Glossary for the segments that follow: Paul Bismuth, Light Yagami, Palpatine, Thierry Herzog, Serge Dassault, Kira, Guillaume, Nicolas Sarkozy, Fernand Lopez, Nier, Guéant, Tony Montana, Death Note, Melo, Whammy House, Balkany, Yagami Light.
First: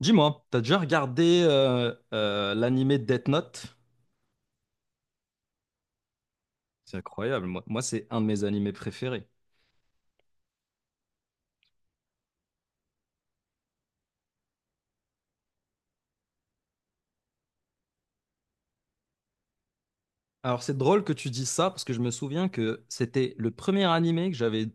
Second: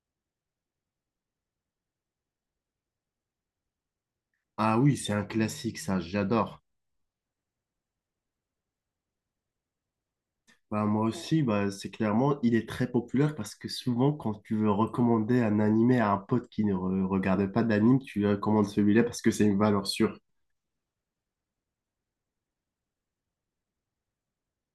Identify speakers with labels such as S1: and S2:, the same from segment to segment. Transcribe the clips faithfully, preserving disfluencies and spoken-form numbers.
S1: Dis-moi, t'as déjà regardé euh, euh, l'animé Death Note?
S2: Ah oui, c'est un classique, ça, j'adore.
S1: C'est incroyable, moi, moi, c'est un de mes animés préférés.
S2: Bah, moi aussi, bah, c'est clairement, il est très populaire parce que souvent, quand tu veux recommander un animé à un pote qui ne re- regarde pas d'anime, tu lui recommandes celui-là parce que c'est une valeur sûre.
S1: Alors c'est drôle que tu dis ça parce que je me souviens que c'était le premier animé que j'avais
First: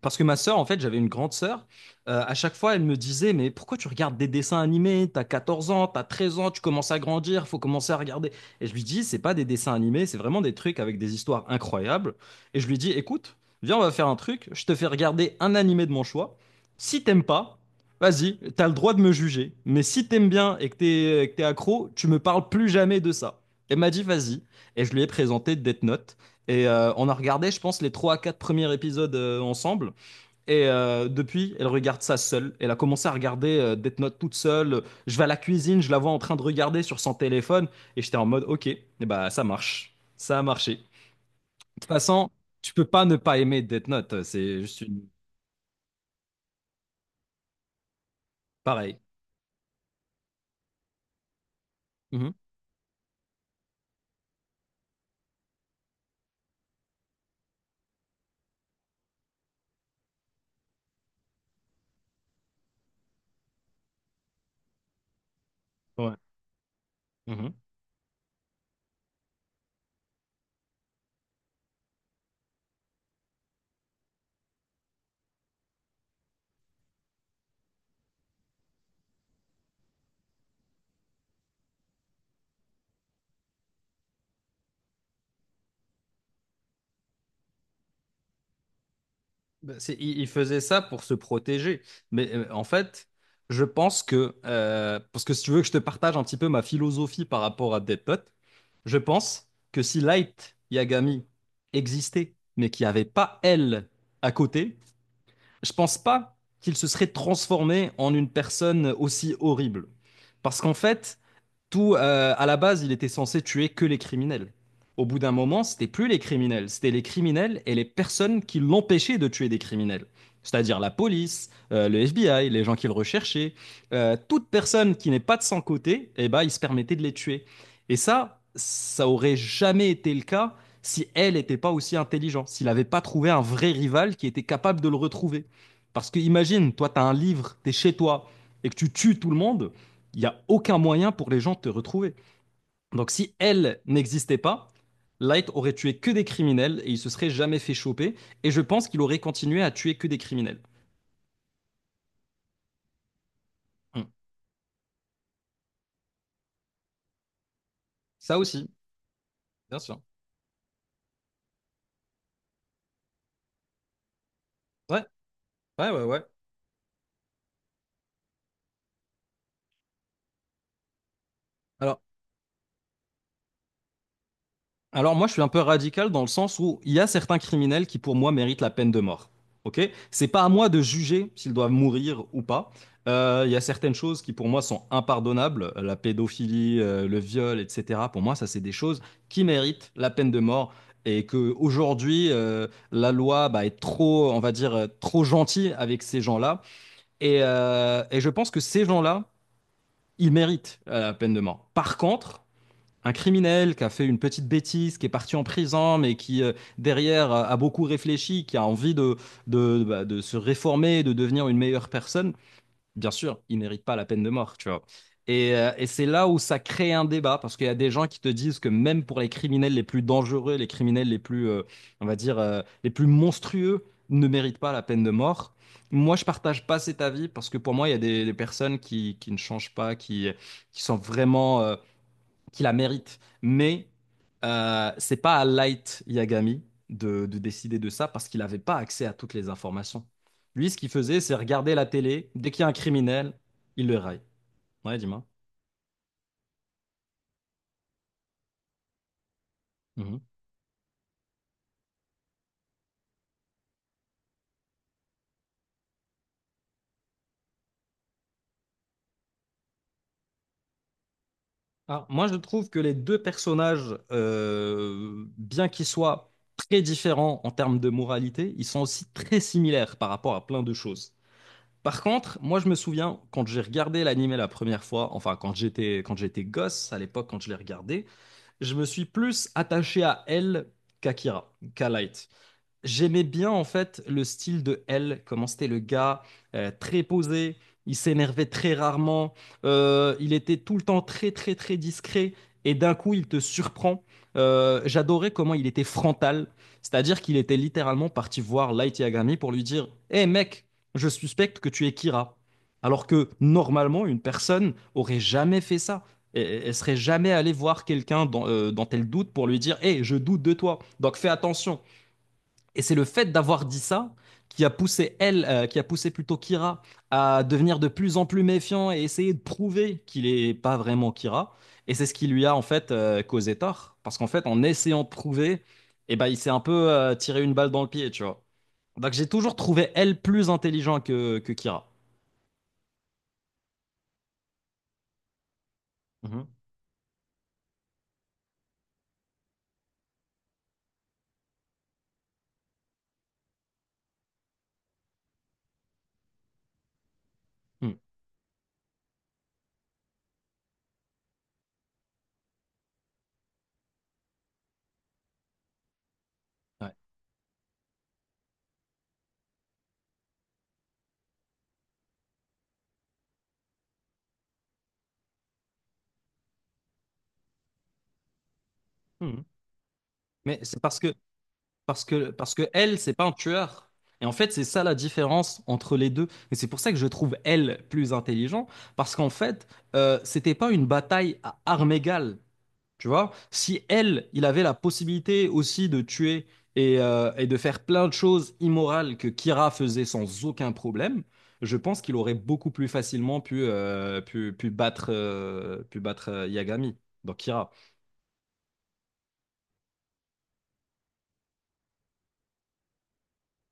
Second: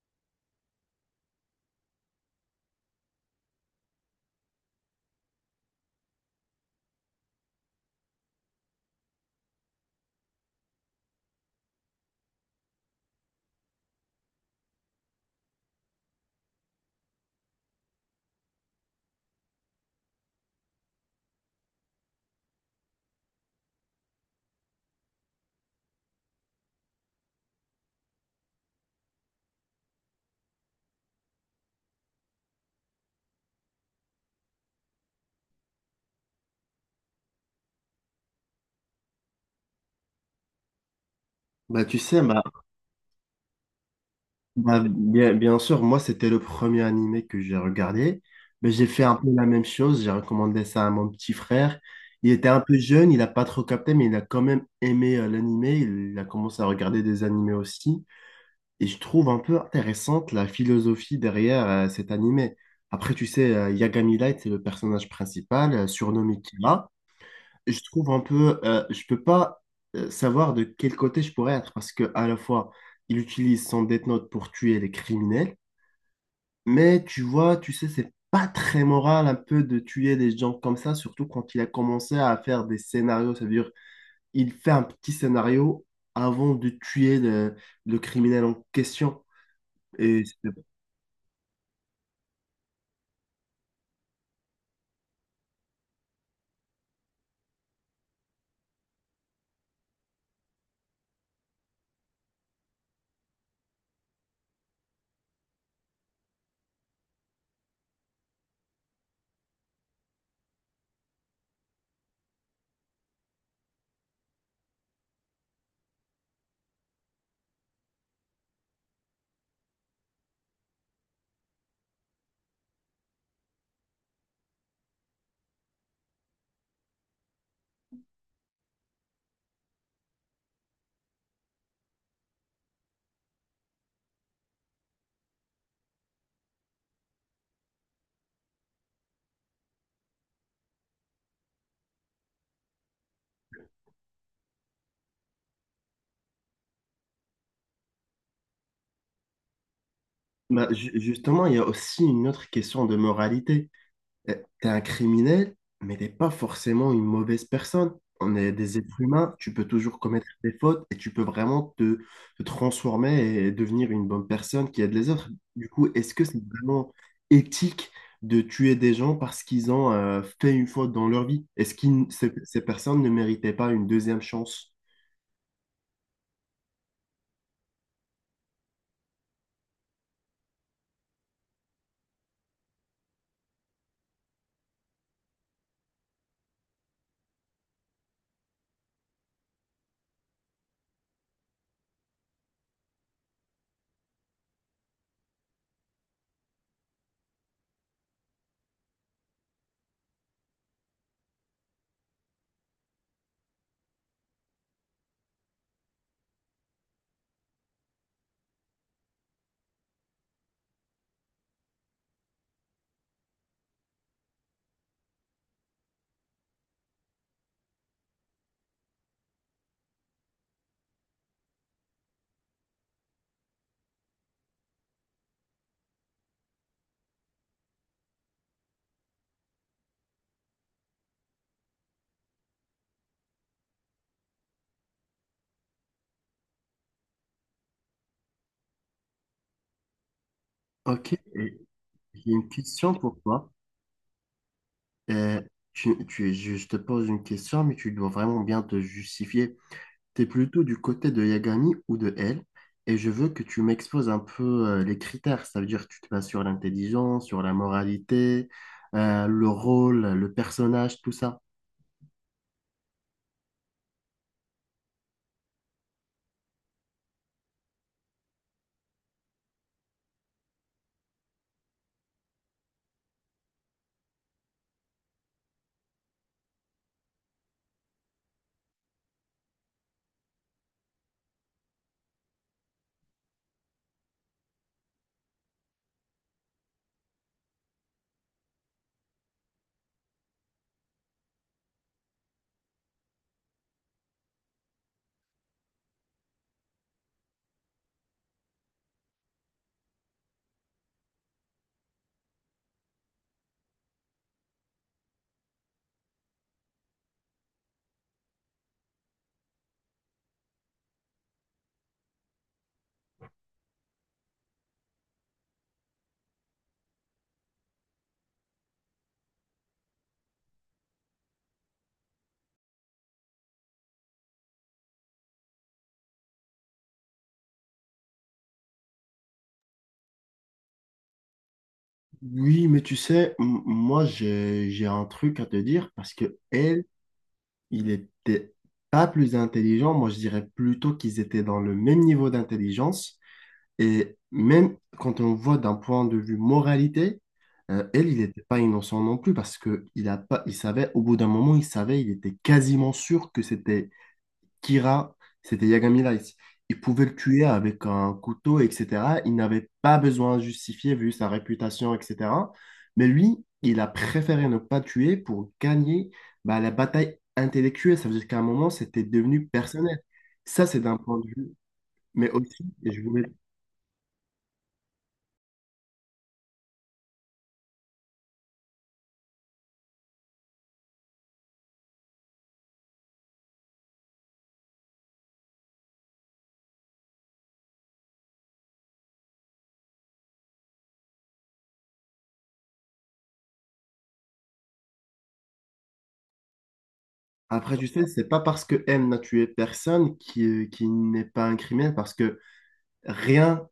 S1: parce que ma sœur en fait j'avais une grande sœur euh, à chaque fois elle me disait mais pourquoi tu regardes des dessins animés t'as quatorze ans t'as treize ans tu commences à grandir faut commencer à regarder et je lui dis c'est pas des dessins animés c'est vraiment des trucs avec des histoires incroyables et je lui dis écoute viens on va faire un truc je te fais regarder un animé de mon choix si t'aimes pas vas-y t'as le droit de me juger mais si t'aimes bien et que t'es que t'es accro tu me parles plus jamais de ça elle m'a dit vas-y et je lui ai présenté Death Note. Et euh, on a regardé, je pense, les trois à quatre premiers épisodes euh, ensemble. Et euh, depuis, elle regarde ça seule. Elle a commencé à regarder euh, Death Note toute seule. Je vais à la cuisine, je la vois en train de regarder sur son téléphone. Et j'étais en mode, ok, et bah, ça marche. Ça a marché. De
S2: Bah,
S1: toute
S2: tu sais,
S1: façon,
S2: bah,
S1: tu peux pas ne pas aimer Death Note. C'est juste
S2: bah,
S1: une...
S2: bien, bien sûr, moi, c'était le premier animé que j'ai regardé. Mais j'ai
S1: pareil.
S2: fait un peu la même chose, j'ai recommandé ça à mon petit frère. Il
S1: Mhm.
S2: était un peu jeune, il n'a pas trop capté, mais il a quand même aimé euh, l'animé. Il a commencé à regarder des animés aussi. Et je trouve un peu intéressante la philosophie derrière euh, cet animé. Après, tu sais, euh, Yagami Light, c'est le personnage principal, euh,
S1: Ouais.
S2: surnommé Kira.
S1: Mhm.
S2: Et Je trouve un peu, euh, je peux pas euh, savoir de quel côté je pourrais être parce que à la fois, il utilise son Death Note pour tuer les criminels, mais tu vois, tu sais, c'est pas très moral un peu de tuer des gens comme ça, surtout quand il a commencé à faire des scénarios. Ça veut dire, il fait un petit scénario avant de tuer le, le criminel en question.
S1: Ben, c'est- il,
S2: Et
S1: il faisait ça pour se protéger. Mais euh, en fait, je pense que, euh, parce que si tu veux que je te partage un petit peu ma philosophie par rapport à Dead Note, je pense que si Light Yagami existait, mais qu'il n'y avait pas elle à côté, je pense pas qu'il se serait transformé en une personne aussi horrible. Parce qu'en fait, tout, euh, à la base, il était censé tuer que les criminels. Au bout d'un moment, c'était plus les criminels, c'était les criminels et les personnes qui l'empêchaient de tuer des criminels. C'est-à-dire la police, euh, le F B I, les gens qui le recherchaient, euh, toute personne qui n'est pas de son côté, eh ben, il se permettait de les tuer. Et ça, ça aurait jamais été le cas si elle n'était pas aussi intelligente, s'il n'avait pas trouvé un vrai rival qui était capable de le retrouver. Parce que imagine, toi, tu as un livre, tu es chez toi et que tu tues tout le monde, il n'y a aucun moyen pour les gens de te retrouver. Donc si elle n'existait pas, Light aurait tué que des criminels et il se serait jamais fait choper. Et je pense qu'il aurait continué à tuer que des criminels.
S2: Bah, ju- justement, il y a aussi une autre question de moralité.
S1: Hmm.
S2: Euh, T'es un criminel, mais t'es pas forcément une mauvaise personne. On
S1: Ça
S2: est
S1: aussi,
S2: des êtres humains, tu peux
S1: bien
S2: toujours
S1: sûr.
S2: commettre des fautes et tu peux vraiment te, te transformer et devenir une bonne personne qui aide
S1: Ouais,
S2: les autres. Du coup,
S1: ouais, ouais,
S2: est-ce
S1: ouais.
S2: que c'est vraiment éthique de tuer des gens parce qu'ils ont euh, fait une faute dans leur vie? Est-ce que
S1: Alors,
S2: ces, ces personnes ne méritaient pas une deuxième chance?
S1: Alors moi, je suis un peu radical dans le sens où il y a certains criminels qui, pour moi, méritent la peine de mort. Ok? C'est pas à moi de juger s'ils doivent mourir ou pas. Euh, il y a certaines choses qui, pour moi, sont impardonnables. La pédophilie, euh, le viol, et cetera. Pour moi, ça, c'est des choses qui méritent la peine de mort. Et que aujourd'hui, euh, la loi bah, est trop, on va dire, euh, trop gentille avec ces gens-là. Et, euh, et je pense que ces gens-là, ils méritent euh, la peine de mort. Par contre, un criminel qui a fait une petite bêtise, qui est parti en prison, mais qui euh, derrière a a beaucoup réfléchi, qui a envie de, de, bah, de se réformer, de devenir une meilleure personne, bien sûr, il mérite pas la peine de mort, tu vois. Et, euh, et c'est là où ça crée un débat, parce qu'il y a des gens qui te disent que même pour les criminels les plus dangereux, les criminels les plus, euh, on va dire, euh, les plus monstrueux, ne méritent pas la peine de mort. Moi, je partage pas cet avis, parce que pour moi, il y a des, des personnes qui, qui ne changent pas, qui, qui sont vraiment... euh, qui la mérite. Mais euh, c'est pas à Light Yagami de, de décider de ça parce qu'il n'avait pas accès à toutes les informations. Lui, ce qu'il
S2: Ok,
S1: faisait, c'est
S2: et
S1: regarder la télé.
S2: j'ai une
S1: Dès qu'il y a un
S2: question pour
S1: criminel,
S2: toi.
S1: il le raille. Ouais, dis-moi.
S2: Euh, tu, tu- je te pose une question, mais tu dois vraiment bien te justifier. Tu
S1: Mhm.
S2: es plutôt du côté de Yagami ou de elle, et je veux que tu m'exposes un peu euh, les critères. Ça veut dire que tu te bases sur l'intelligence, sur la moralité, euh, le rôle, le personnage, tout ça.
S1: Alors, moi, je trouve que les deux personnages, euh, bien qu'ils soient très différents en termes de moralité, ils sont aussi très similaires par rapport à plein de choses. Par contre, moi, je me souviens, quand j'ai regardé l'animé la première fois, enfin, quand j'étais, quand j'étais gosse, à l'époque, quand je l'ai regardé, je me suis plus attaché à elle qu'à Kira, qu'à Light. J'aimais bien en fait le style de L, comment c'était le gars, euh, très posé, il s'énervait très rarement, euh, il était tout le temps très très très discret et d'un coup il te surprend. Euh, j'adorais comment il était frontal, c'est-à-dire qu'il était littéralement parti voir Light Yagami pour lui dire «Hé mec, je suspecte que tu es Kira». Alors que normalement une personne aurait jamais fait ça. Et- Elle serait jamais allée voir quelqu'un dans, euh, dont elle doute pour lui dire «Hé, je doute de toi, donc fais attention». Et c'est le fait d'avoir dit ça qui a poussé elle, euh, qui a poussé plutôt Kira à devenir de plus en plus méfiant et essayer de prouver qu'il n'est pas vraiment Kira. Et c'est ce qui lui a en fait euh, causé tort. Parce qu'en fait, en essayant de prouver, eh ben, il s'est un peu euh, tiré une balle dans le pied, tu vois. Donc j'ai toujours trouvé elle plus intelligente que, que Kira.
S2: Oui, mais tu sais, m- moi j'ai j'ai un truc à te dire parce que
S1: Mhm.
S2: elle, Il était pas plus intelligent, moi je dirais plutôt qu'ils étaient dans le même niveau d'intelligence. Et même quand on voit d'un point de vue moralité, euh,
S1: Mhm.
S2: elle, il n'était pas innocent non plus parce que il a pas, il savait, au bout d'un moment, il savait, il était quasiment sûr que c'était Kira, c'était Yagami Light. Il
S1: Ouais.
S2: pouvait le tuer avec un couteau, et cetera. Il n'avait pas besoin de justifier vu sa réputation, et cetera. Mais lui, il a préféré ne pas tuer pour gagner bah, la bataille intellectuelle. Ça veut dire qu'à un moment, c'était
S1: Mhm.
S2: devenu personnel.
S1: Mais
S2: Ça,
S1: c'est
S2: c'est d'un
S1: parce que
S2: point de vue.
S1: Parce
S2: Mais
S1: que, parce que
S2: aussi, et
S1: elle,
S2: je
S1: c'est pas
S2: voulais...
S1: un tueur. Et en fait, c'est ça la différence entre les deux. Et c'est pour ça que je trouve elle plus intelligent. Parce qu'en fait, euh, c'était pas une bataille à armes égales. Tu vois? Si elle, il avait la possibilité aussi de tuer et, euh, et de faire plein de choses immorales que Kira faisait sans aucun problème, je pense qu'il aurait beaucoup plus facilement pu, euh, pu, pu battre, euh, pu battre euh, Yagami. Donc Kira.
S2: Après, tu sais, c'est pas parce que M n'a tué personne qui, qui n'est pas un criminel, parce que rien,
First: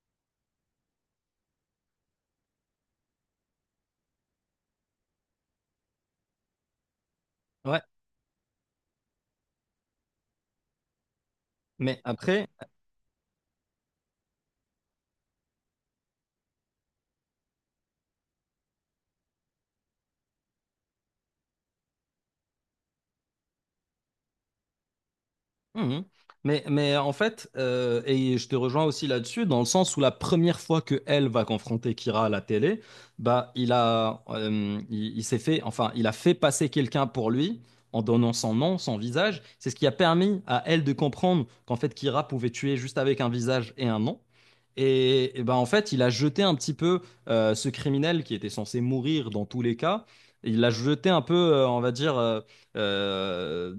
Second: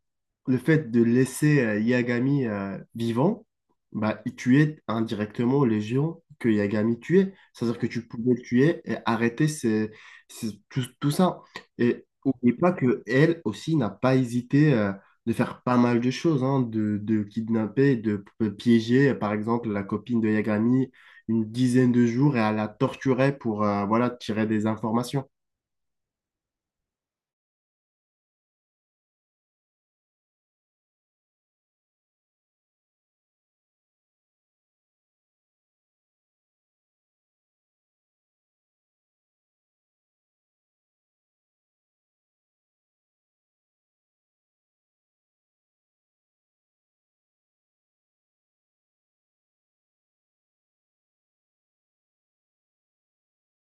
S2: le fait de laisser euh, Yagami euh, vivant, bah, il tuait indirectement les géants que Yagami tuait. C'est-à-dire
S1: Ouais.
S2: que tu pouvais le tuer et arrêter ces- ces- tout, tout ça.
S1: Mais
S2: Et
S1: après.
S2: n'oublie pas que elle aussi n'a pas hésité euh, de faire pas mal de choses, hein, de, de kidnapper, de p- euh, piéger, euh, par exemple, la copine de Yagami une dizaine de jours et à la torturer pour euh, voilà, tirer des informations.
S1: Mhm. Mais, mais en fait, euh, et je te rejoins aussi là-dessus, dans le sens où la première fois que elle va confronter Kira à la télé, bah il a, euh, il, il s'est fait, enfin, il a fait passer quelqu'un pour lui en donnant son nom, son visage. C'est ce qui a permis à elle de comprendre qu'en fait Kira pouvait tuer juste avec un visage et un nom. Et, et ben en fait, il a jeté un petit peu euh, ce criminel qui était censé mourir dans tous les cas. Il l'a jeté un peu, euh, on va dire. euh, euh,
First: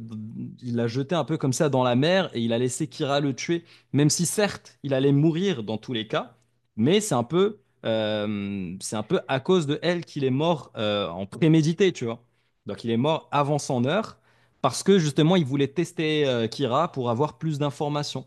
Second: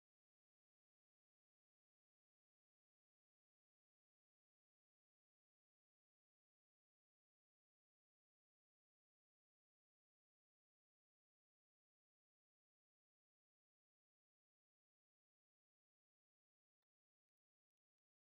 S1: il l'a jeté un peu comme ça dans la mer et il a laissé Kira le tuer, même si certes il allait mourir dans tous les cas, mais c'est un peu, euh, c'est un peu à cause de elle qu'il est mort euh, en prémédité, tu vois. Donc il est mort avant son heure parce que justement il voulait tester euh, Kira pour avoir plus d'informations.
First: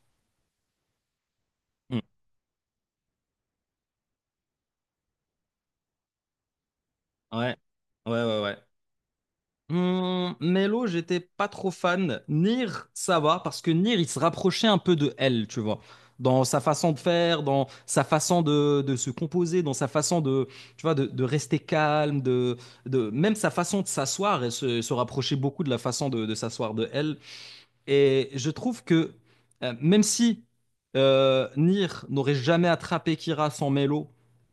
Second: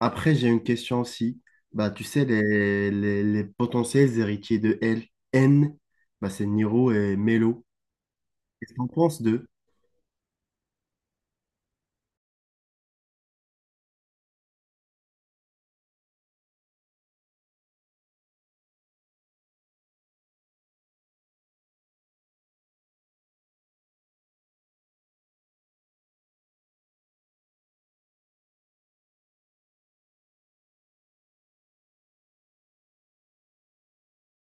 S2: Après, j'ai une question aussi. Bah,
S1: Hmm.
S2: tu sais, les, les, les potentiels héritiers de L, N, bah, c'est Niro et
S1: Ouais,
S2: Melo.
S1: ouais, ouais, ouais.
S2: Qu'est-ce qu'on pense d'eux?
S1: Hum, Melo, j'étais pas trop fan. Nier, ça va, parce que Nier, il se rapprochait un peu de elle, tu vois. Dans sa façon de faire, dans sa façon de, de se composer, dans sa façon de, tu vois, de, de rester calme, de, de, même sa façon de s'asseoir, elle se, se rapprochait beaucoup de la façon de, de s'asseoir de elle. Et je trouve que, euh, même si euh, Nier n'aurait jamais attrapé Kira sans Melo,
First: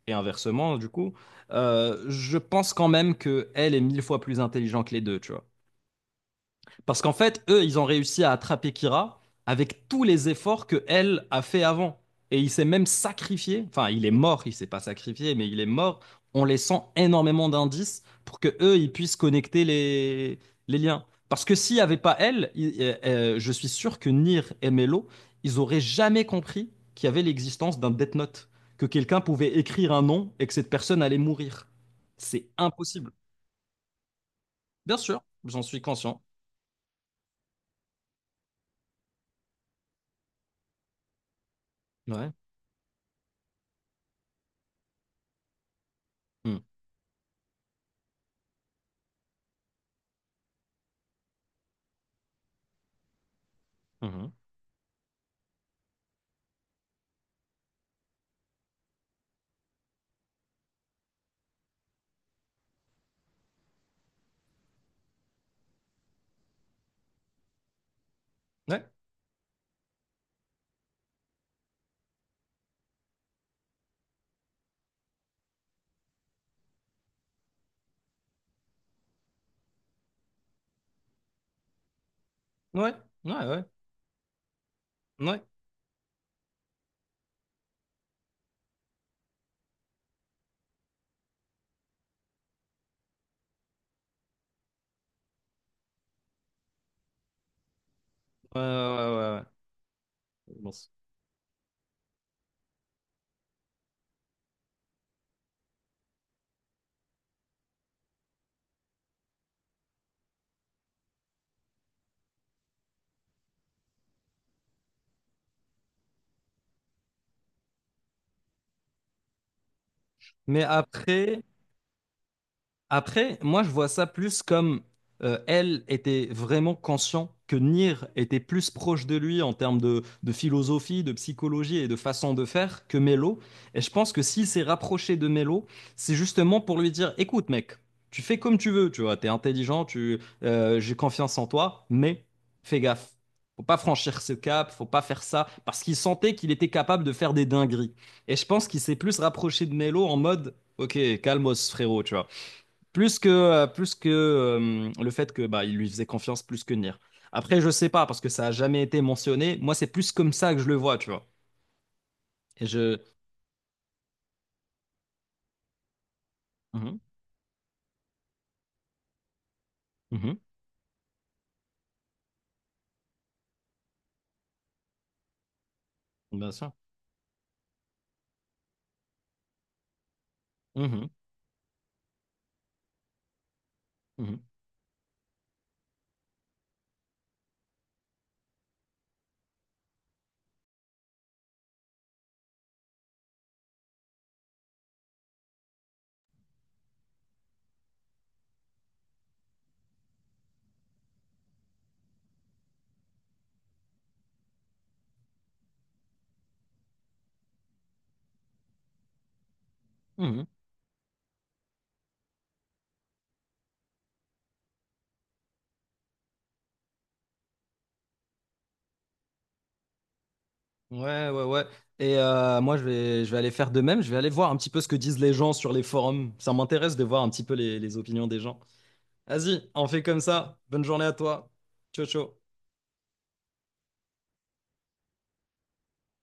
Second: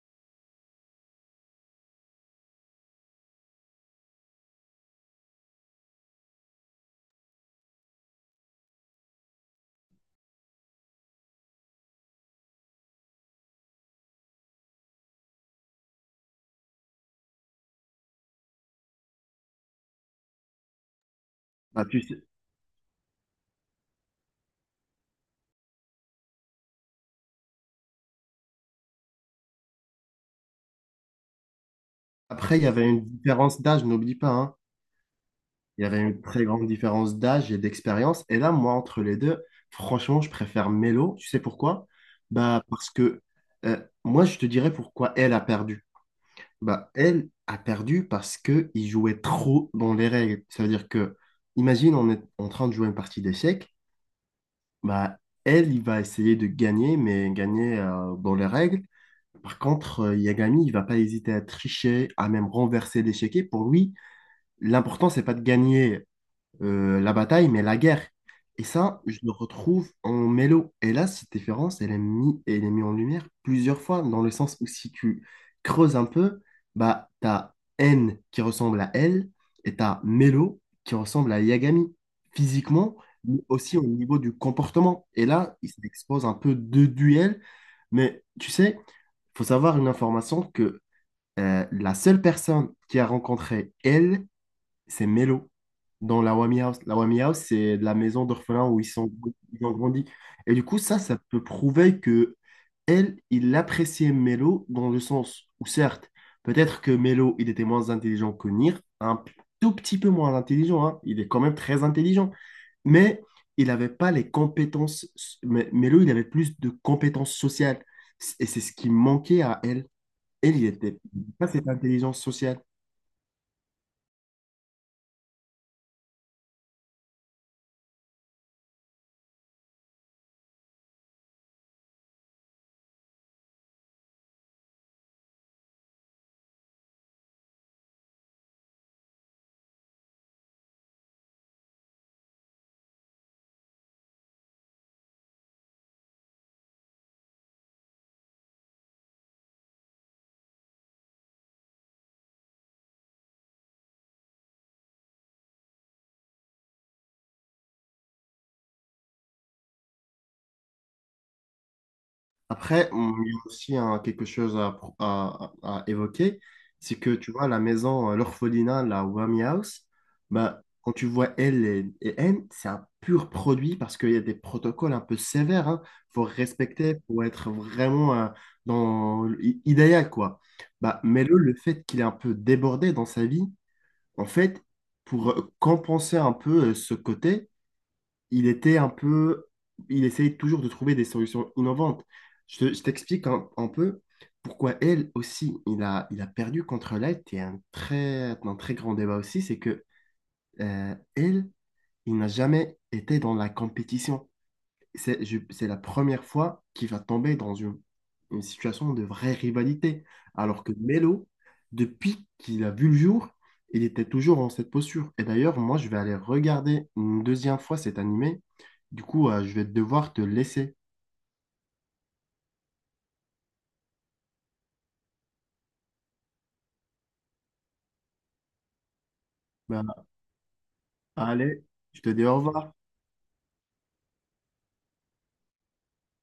S1: et inversement, du coup, euh, je pense quand même que elle est mille fois plus intelligente que les deux, tu vois. Parce qu'en fait, eux, ils ont réussi à attraper Kira avec tous les efforts que elle a fait avant. Et il s'est même sacrifié. Enfin, il est mort, il s'est pas sacrifié, mais il est mort en laissant énormément d'indices pour que eux, ils puissent connecter les, les liens. Parce que s'il n'y
S2: Bah,
S1: avait
S2: tu
S1: pas
S2: sais-
S1: elle, il- euh, euh, je suis sûr que Nier et Melo, ils auraient jamais compris qu'il y avait l'existence d'un Death Note, que quelqu'un pouvait écrire un nom et que cette personne allait mourir. C'est
S2: Après, il y avait une
S1: impossible.
S2: différence d'âge, n'oublie pas, hein.
S1: Bien sûr, j'en suis
S2: Il y avait
S1: conscient.
S2: une très grande différence d'âge et d'expérience. Et là, moi, entre les deux, franchement, je préfère Melo. Tu sais pourquoi?
S1: Ouais.
S2: Bah, parce que euh, moi, je te dirais pourquoi elle a perdu.
S1: Mm.
S2: Bah, elle a perdu parce que il jouait trop dans les règles. Ça veut dire que, imagine, on est en train de jouer une partie d'échecs.
S1: Mhm.
S2: Bah, elle, il va essayer de gagner, mais gagner euh, dans les règles. Par contre, euh, Yagami, il va pas hésiter à tricher, à même renverser l'échiquier. Pour lui, l'important, c'est pas de gagner euh, la bataille, mais la guerre. Et
S1: Ouais.
S2: ça, je le retrouve en Mélo. Et là, cette différence, elle est mise, elle est mise en lumière plusieurs fois, dans le sens où si tu creuses un peu, bah, t'as N qui ressemble à L et t'as Mélo qui ressemble à Yagami,
S1: Ouais,
S2: physiquement,
S1: ouais,
S2: mais
S1: ouais, ouais,
S2: aussi au niveau du comportement. Et
S1: ouais,
S2: là, il s'expose un peu deux duels, mais tu sais, faut savoir une information que euh, la seule personne qui a rencontré L c'est Mello, dans la Wami House. La Wami House, c'est de la maison
S1: ouais, ouais,
S2: d'orphelins où ils sont,
S1: ouais, ouais,
S2: ils ont grandi.
S1: je
S2: Et du coup,
S1: pense.
S2: ça, ça peut prouver que elle, il appréciait Melo dans le sens où, certes, peut-être que Melo, il était moins intelligent que Nir, un p- tout petit peu moins intelligent, hein. Il est quand même très intelligent, mais il n'avait pas les compétences. Mais Melo, il avait plus de compétences sociales. Et c'est ce qui manquait à elle. Elle,
S1: Mais
S2: il était
S1: après,
S2: pas cette intelligence sociale.
S1: Après, moi, je vois ça plus comme euh, elle était vraiment conscient que Nier était plus proche de lui en termes de, de philosophie, de psychologie et de façon de faire que Melo. Et je pense que s'il s'est rapproché de Melo, c'est justement pour lui dire, écoute, mec, tu fais comme tu veux, tu vois, t'es intelligent, tu, euh, j'ai confiance en toi, mais fais gaffe. Faut pas franchir ce cap, faut pas faire ça, parce qu'il sentait qu'il était capable de faire des dingueries. Et je pense qu'il s'est plus rapproché de Melo en mode, ok, calmos, frérot, tu vois. Plus que, euh, plus que euh, le fait que bah, il lui faisait confiance plus que Nier. Après, je sais pas, parce que ça a jamais été mentionné. Moi, c'est plus comme ça que je le vois, tu vois. Et
S2: Après,
S1: je.
S2: on- il y a aussi hein, quelque chose à, pro- à- à- à évoquer, c'est
S1: Mhm,
S2: que tu vois, la maison, euh, l'orphelinat, la Whammy House,
S1: mhm,
S2: bah, quand tu vois L et, et N, c'est un pur produit parce qu'il y a des protocoles un peu sévères. hein. faut
S1: bien sûr.
S2: respecter pour être vraiment euh, dans l'i- idéal, quoi. Bah,
S1: Mhm,
S2: mais le, le fait qu'il est un peu débordé dans sa vie, en
S1: mhm,
S2: fait, pour euh, compenser un peu euh, ce côté, il était un peu, il essayait toujours de trouver des solutions innovantes. Je, te- je t'explique un, un peu pourquoi elle aussi, il a, il a perdu contre Light et un très, un très grand débat aussi, c'est que euh, elle, il n'a jamais été dans la compétition. C'est je- c'est la première fois qu'il va tomber dans une, une situation de vraie rivalité.
S1: mhm.
S2: Alors que Melo, depuis qu'il a vu le jour, il était toujours en cette posture. Et d'ailleurs, moi, je vais aller regarder une deuxième fois cet animé. Du coup, euh, je vais devoir te laisser.
S1: Ouais, ouais, ouais. Et euh, moi, je vais, je vais aller faire de même. Je vais aller voir un petit peu ce que disent les gens sur les forums. Ça m'intéresse de voir un petit peu les, les opinions des gens. Vas-y, on
S2: Bah,
S1: fait comme ça. Bonne journée à toi.
S2: allez, je
S1: Ciao,
S2: te dis au
S1: ciao.
S2: revoir.